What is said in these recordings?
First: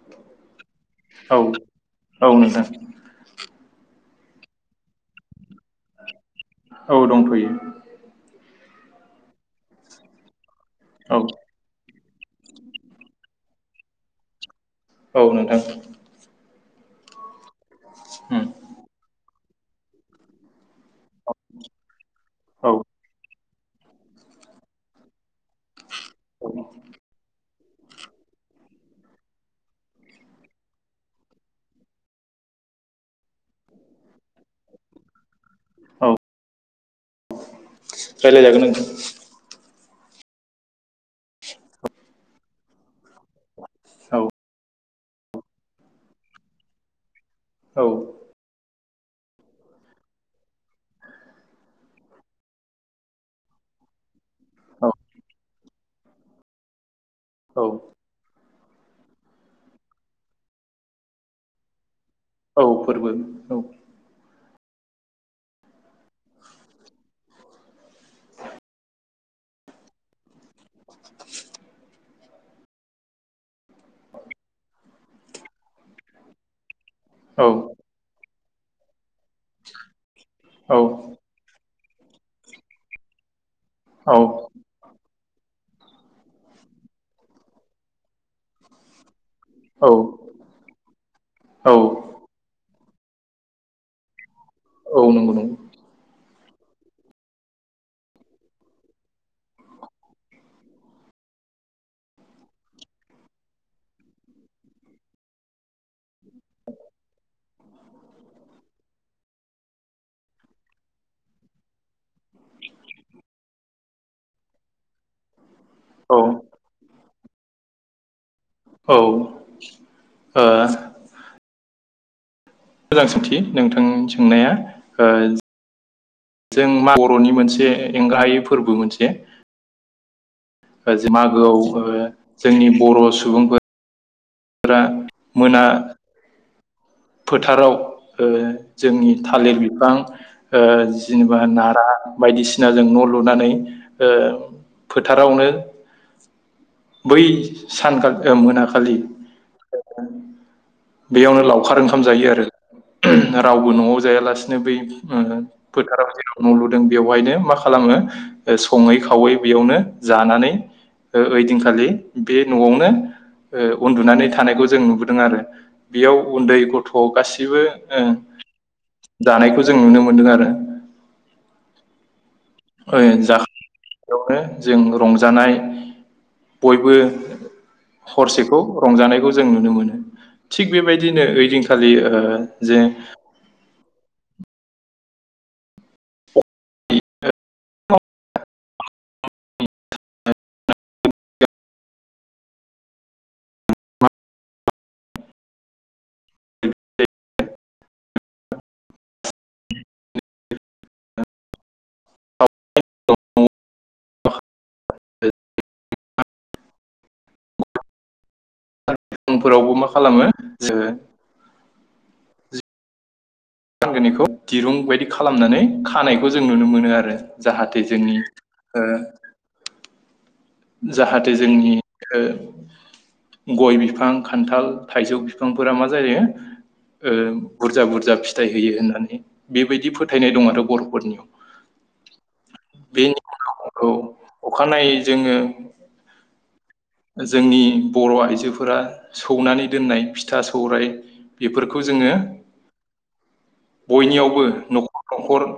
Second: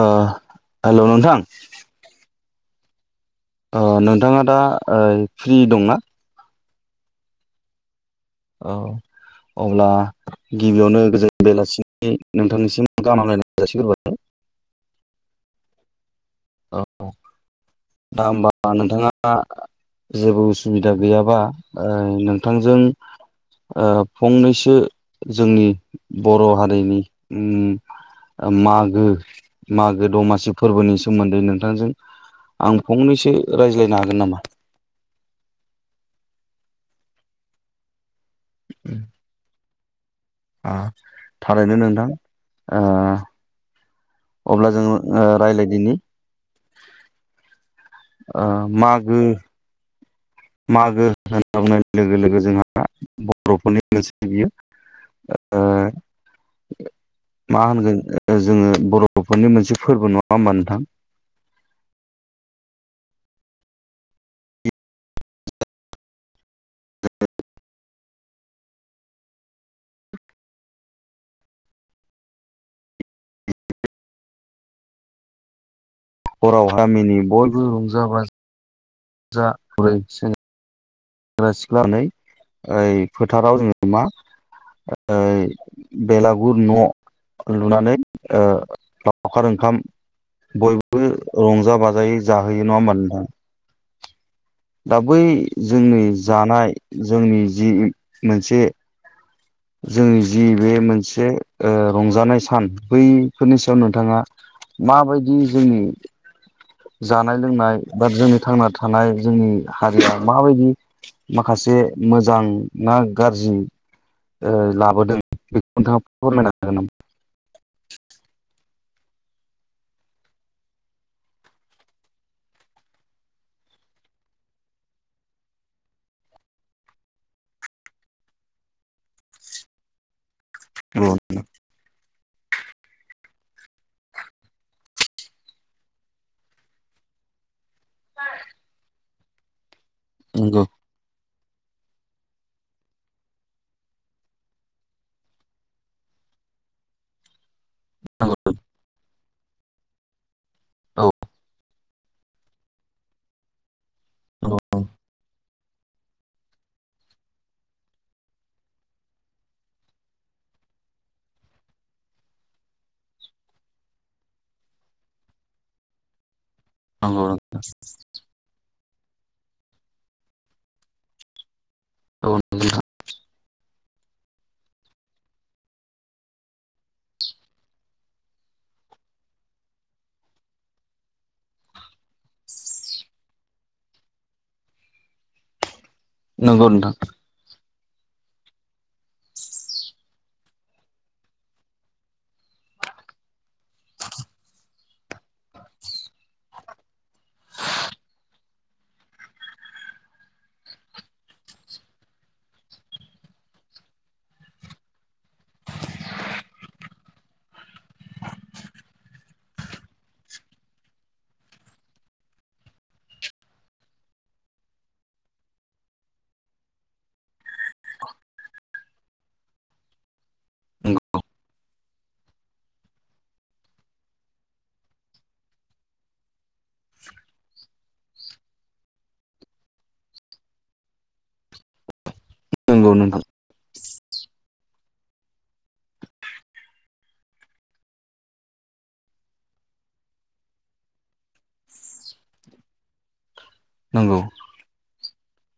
ओ हेल' औ नोंथां औ नोंथां ओ नोंथाङा दा ओ फ्रि दंना औ दंथ'यो औ अब्ला गिबियावनो औ गोजोन बेलासि नि नोंथांनिसिम गाहाम हामलायनायखौ जासिग्रोबाय औ नोंथां औ दा होमबा नोंथाङा दा जेबो उस सुबिदा गैयाबा ओ औ नोंथांजों ओ फंनैसो जोंनि बर' हारिनि उम मागो मागो दमासि फोरबोनि सोमोन्दै नोंथांजों आं फंनैसो रायज्लायनो हागोन नामा औ रायलायजागोन नोंथां आ थारैनो नोंथां आ अब्ला जोङो ओ रायलायदिनि औ औ आ माग गो मागो होनना बुंनाय लोगो लोगो जोंहा बर'फोरनि बियो औ आ मा औ होनगोन जोङो बर'फोरनि मोनसे फोरबो नङा होमबा नोंथां औ फोरबो औ औ [unintelligible] गामिनि औ बयबो रंजा बाजा जा फुरैसो [unintelligible] ओइ फोथाराव जोङो। मा औ। बेलागुर न' लुनानै ओ लावखार ओंखाम औ बयबो औ रंजा बाजायै जाहोयो। नङा होमबा नोंथा? दा औ बै नंगौ नंगौ जोंनि जानाय जोंनि जि मोनसे जोंनि जि बे मोनसे ओ रंजानाय सान बैफोरनि सायाव नोंथाङा माबायदि जोंनि जानाय-लोंनाय बा जोंनि थांना थानाय जोंनि हारिया माबायदि माखासे मोजां ना गाज्रि ओ बेखौ नोंथाङा औ फोरमायनो हागोन नामा? औ ओ मोजां सोंथि नोंथांनि सोंनाया ओ जों मा बर'नि मोनसे एंगाहायै फोरबो मोनसे ज मागोआव ओ जोंनि बर' सुबुंफो फोरा मोना। फोथाराव ओ जोंनि थालिर बि बां ओ जिम बा नारा बायदिसिनाजों न' लुनानै फोथारावनो बै सानखा ओ मोनाखालि [inaudible] बैयावनो लावखार ओंखा खाम जायो आरो रावबो न'आव जायालासिनो बै ओ फोथाराव जेराव न' लुदों बेवहायनो मा खालामो ओ सङै खावै बेयावनो जानानै ओ ओइदिनखालि बे न'आवनो ओ उन्दुनानै थानायखौ जों नुबोदों आरो बेयाव उन्दै थ' गासिबो ओ। दानायखौ जों नुनो मोनदों आरो ओइ जा यावनो जों रंजानाय बयबो हरसेखौ रंजानायखौ जों नुनो मोनो थिग बेबायदिनो ओइदिनखालि ओ जे नोंगौ नोंथां। [inaudible] फोरावबो उनफोरावबो मा खालामो जो फानगोन निखौ दिरुं बायदि खालामनानै खानायखौ जों नुनो मोनो आरो जाहाथे जोंनि ओ जाहाथे जोंनि ओ गय बिफां खान्थाल, थाइजौ बिफांफोरा मा जायो ओ बुरजा बुरजा फिथाइ होयो होननानै बेबायदि फोथायनाय दं आरो बर'फोरनियाव नोंगौ नोंथां खौ अखानायै जोङो [inaudible] जोंनि बर' आइजोफोरा सौनानै दोननाय फिथा सौराय बेफोरखौ जोङो नंगौ बयनियावबो न' [inaudible] न'खर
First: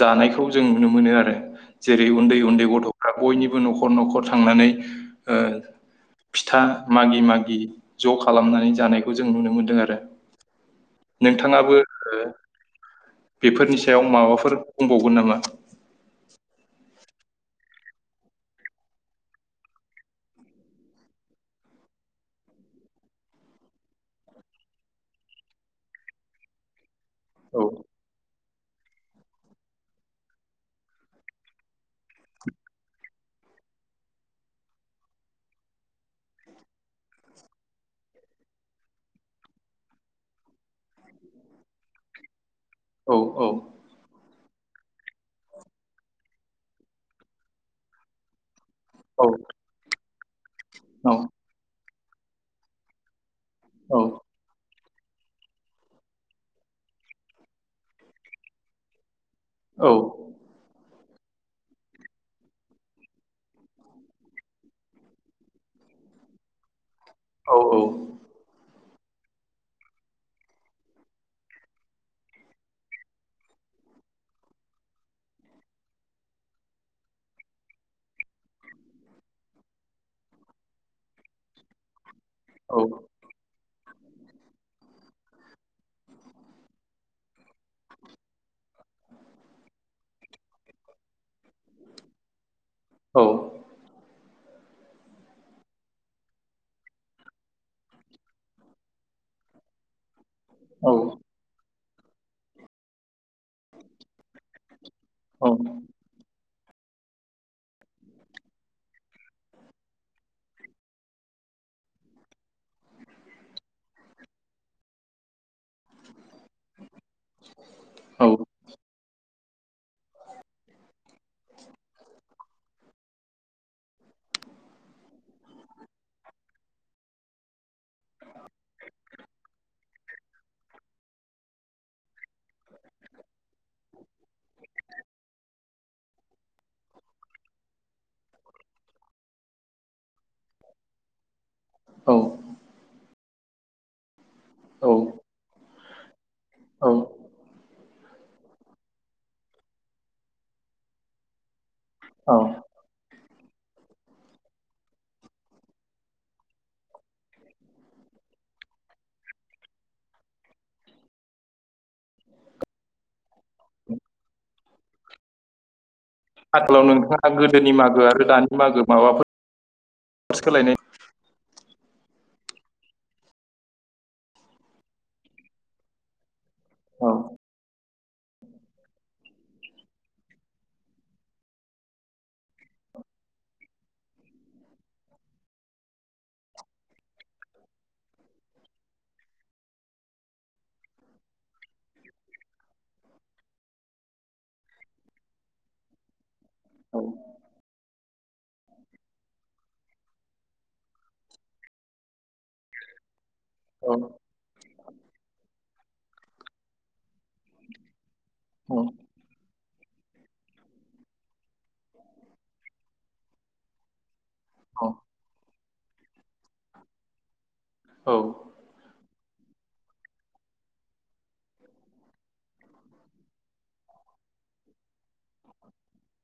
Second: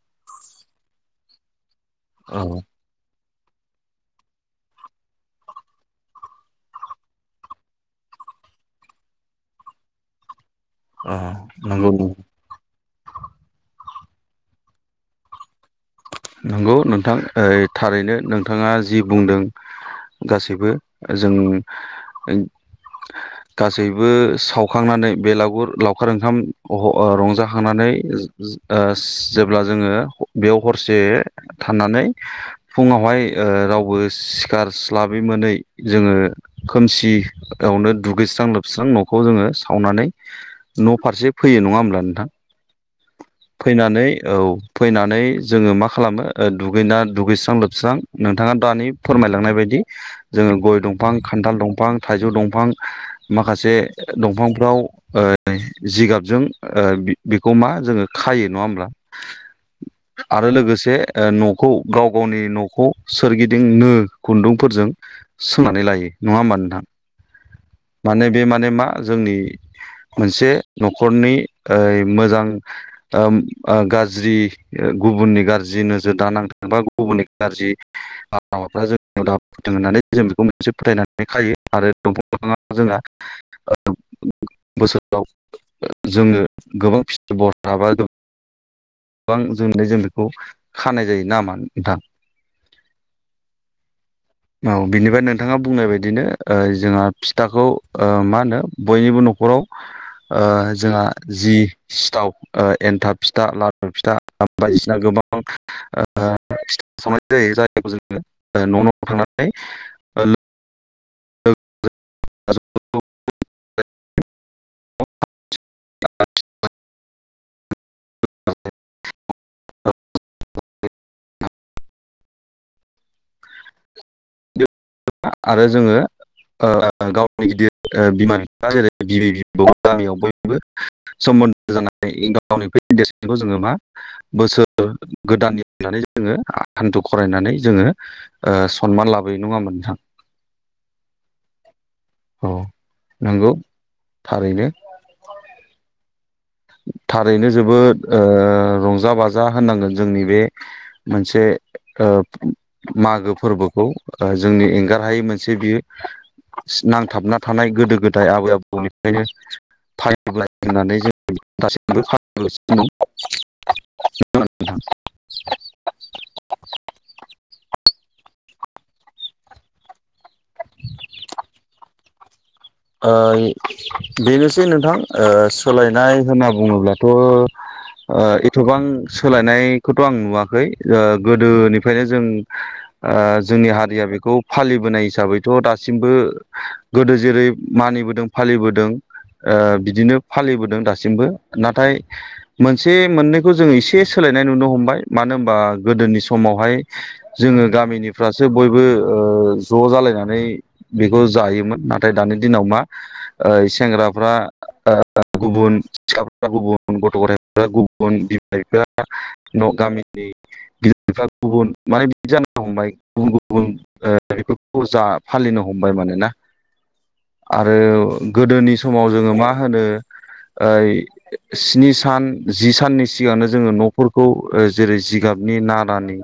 जानायखौ जों नुनो मोनो आरो जेरै उन्दै औ उन्दै गथ'फ्रा बयनिबो न'खर न'खर थांनानै ओ फिथा मागि मागि ज' खालामनानै जानायखौ जों नुनो मोनदों आरो औ नोंथाङाबो नंगौ ओ बेफोरनि सायाव माबाफोर बुंबावगोन नामा औ नोंथां ओइ थारैनो नोंथाङा जि बुंदों गासैबो जों गासैबो सावखांनानै बेगुर लावखार ओंखाम ह' ओ रंजा औ खांनानै जो ओस जेब्ला जोङो बेयाव हरसे थानानै फुङावहाय ओ रावबो सिखारस्लाबै मोनै जोङो खोमसियावनो दुगैस्रां लोबस्रां न'खौ जोङो सावनानै न'फारसे फैयो नङा होमब्ला नोंथां औ औ फैनानै औ फैनानै जोङो मा खालामो ओ दुगैना दुगैस्रां लोबस्रां नोंथाङा दानि औ फोरमायलांनाय बायदि जोङो गय दंफां औ खान्थाल दंफां थाइजौ दंफां माखासे औ दंफांफ्राव ओ जिगाबजों ओ बि बि गमा जोङो खायो नङा होमब्ला औ आरो लोगोसे ओ न'खौ गाव गावनि न'खौ सोरगिदिं नो खुन्दुंफोरजों सोंनानै लायो नङा होमबा नोंथां औ माने बे माने मा जोंनि मोनसे न'खरनि ओइ मोजां ओम ओ गाज्रि गुबुननि गाज्रि नोजोर दानांथों बा गुबुननि गाज्रि हाबाफ्रा जोंनिआव दा फैथों होननानै जों बेखौ मोनसे फोथायनानै खायो आरो दंफां [inaudible] औ जोङो गोबां फिथाइ बरहाबा दं गोबां [unintelligible] जों बेखौ खानाय जायो नामा नोंथां औ औ बिनिफ्राय नोंथाङा बुंनाय बायदिनो ओ जोंहा फिथाखौ ओ मा होनो बयनिबो न'खराव ओ जोंहा जि सिथाव ओ एनथाब फिथा ला [inaudible] या गोबां ओ [inaudible] [inaudible] औ आरो जोङो ओ गावनि गिदिर ओ बिमा बिफा जेरै बिबै बिबौ गामियाव बयबो [inaudible] हान्थु खरायनानै जोङो ओ सनमान लाबोयो नङा होमबा थां औ नोंगौ थारैनो औ औ थारैनो जोबोद ओ रंजा बाजा होननांगोन जोंनि बे मोनसे ओ औ मागो फोरबोखौ ओ जोंनि एंगारहायै मोनसे बियो नांथाबना थानाय गोदो गोदाय आबै आबौनिफ्रायनो फाय [unintelligible] [inaudible] [unintelligible] [inaudible] [unintelligible] नोंथाङा गोदोनि मागो आरो दानि मागो माबाफोर सोलायनाय ओइ बेनोसै नोंथां ओ सोलायनाय होनना ब बुङोब्लाथ' औ ओ एथबां सोलायनायखौथ' आं नुवाखै ओ गोदोनिफ्रायनो जों ओ जोंनि हारिया बेखौ फालिबोनाय हिसाबैथ' दासिमबो गोदो जेरै मानिबोदों फालिबोदों ओ बिदिनो फालिबोदों दासिमबो नाथाय मोनसे मोननैखौ जोङो एसे सोलायनाय नुनो हमबाय मानो होनबा गोदोनि स समावहाय औ जोङो गामिनिफ्रासो बयबो ओ ज' जालायनानै बेखौ जायोमोन नाथाय दानि दिनाव बा ओइ औ सेंग्राफ्रा ओ गुबुन [unintelligible] औ [unintelligible] न गामिनि [unintelligible] गुबुन माने बिदि जानो हमबाय गुबुन गुबुन ओ [unintelligible] अजा फालिनो हमबाइ माने ना आरो औ गोदोनि समाव जोङो मा होनो ओइ स्नि सान जि साननि सिगांनो जोङो न'फोरखौ जेरै जिगाबनि नारानि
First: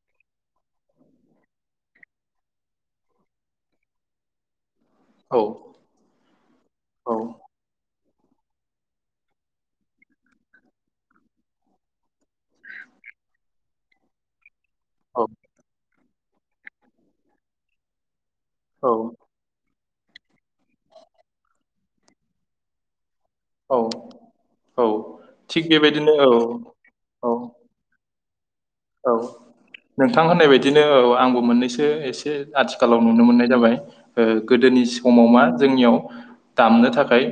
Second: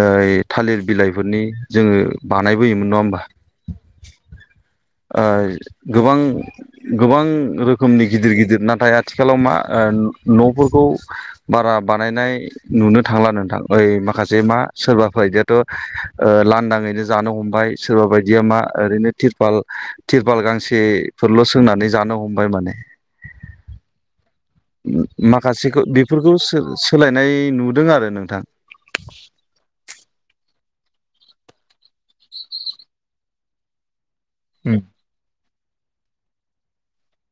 ओइ थालिर बिलाइफोरनि जोङो बानायबोयोमोन नङा होमबा ओइ गोबां गोबां रोखोमनि गिदिर गिदिर नाथाय आथिखालाव मा ओ न'फोरखौ बारा बा नायनाय नुनो थांला नोंथां ओइ माखासे मा सोरबाफोआइदि आथ' ओ लानदाङैनो जानो हमबाय सोरबा बाय बियामा औ ओरैनो तिरपाल तिरपाल गांसेफोरल' सोंनानै जानो हमबाय माने औ औ मो थिग माखासेखो बेबायदिनो औ बेफोरखो सो औ सोलायनाय नुदों आरो नों थां औ नोंथां होननाय बायदि दिनो औ आंबो मोननैसो एसे आथिखालाव नुनो मोननाय जाबाय ओ गोदोनि समाव मा जोंनियाव दामनो थाखाय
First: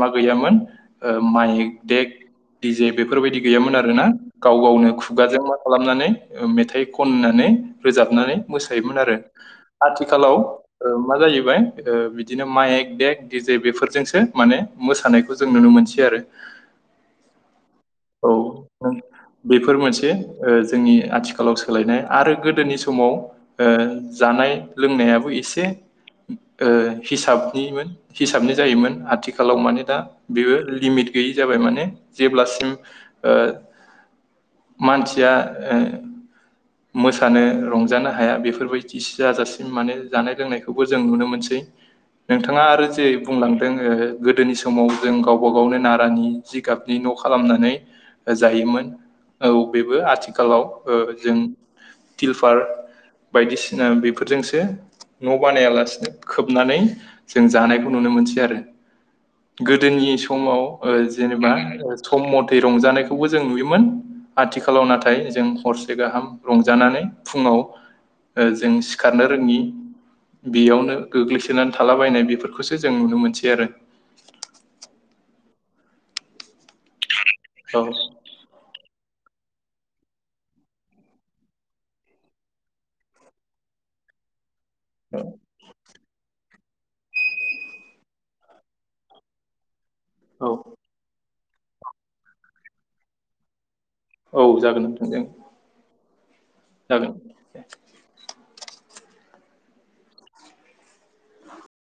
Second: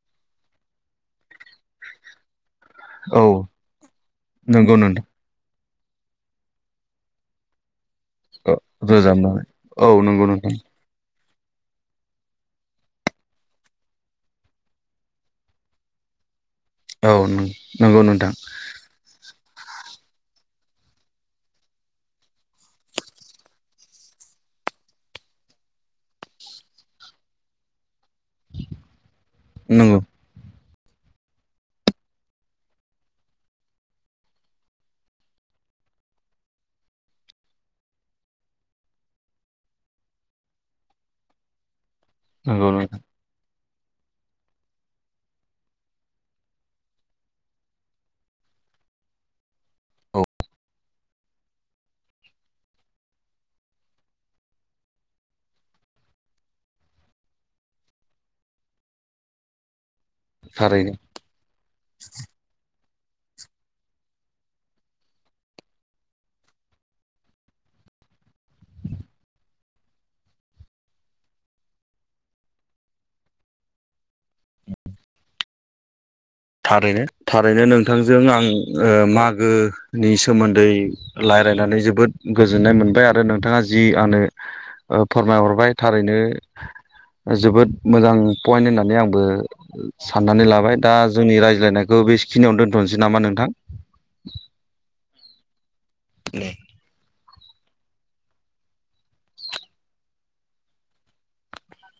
मा गैयामोन ओ मायेक देग डि जे औ बेफोरबायदि गैयामोन आरो ना गाव नंगौ गावनो नोंथां खुगाजों मा खालामनानै ओ मेथाइ खननानै रोजाबनानै औ मोसायोमोन आरो रोजाबनानै औ नंगौ आथिखालाव नोंथां ओ मा जायो [unintelligible] ओ बिदिनो माइक देग दिजे बेफोरजोंसो माने मोसानायखौ जों नुनो मोनसै आरो औ नों नोंगौ नोंथां दे ओ जोंनि आथिखालाव सोलायनाय आरो गोदोनि समाव ओ जानाय लोंनायाबो एसे ओ हिसाबनिमोन हिसाबनि जायोमोन आथिखालाव माने दा नंगौ बेबो लिमिट गैयि जाबाय माने जेब्लासिम ओ मानसि थिया ओ मोसानो रंजानो हाया बेफोरबायदिस जाजासिम माने जानाय लोंनायखौबो जों नुनो मोनसै नोंथाङा नंगौ आरो नोंथां जे बुंलां दों ओ गोदोनि समाव जों गावबा गावनो नारानि जिगाबनि न' खालामनानै जायोमोन औ बेबो औ आथिखालाव ओ जों टिलफार बायदिसिना बेफोरजोंसो न' बानायालासिनो खोबनानै जों जानायखौ नुनो मोनसै आरो गो दोनि समाव ओ थारैनो जेनेबा ओ सम मथै रंजानाय खौबो जों नुयोमोन आथिखालाव नाथाय जों हरसे गाहाम रंजानानै फुङाव ओजों सिखारनो रोङि बेयावनो गोग्लैसोनानै थालाबायनाय बेफोरखौसो जों नुनो मोनसै आरो थारैनो थारैनो औ नोंथांजों आं ओ मागोनि सोमोन्दै लायरायनानै जोबोद गोजोननाय मोनबाय आरो नोंथाङा जि आनो ओ फोरमायहरबाय थारैनो जोबोद मोजां पइन्ट होननानै आंबो साननानै औ लाबाय दा जोंनि रायज्लायनायखौ बेसखिनियावनो दोनथ'नसै नामा नोंथां औ जागोन नोंथां जों [inaudible] जागोन दे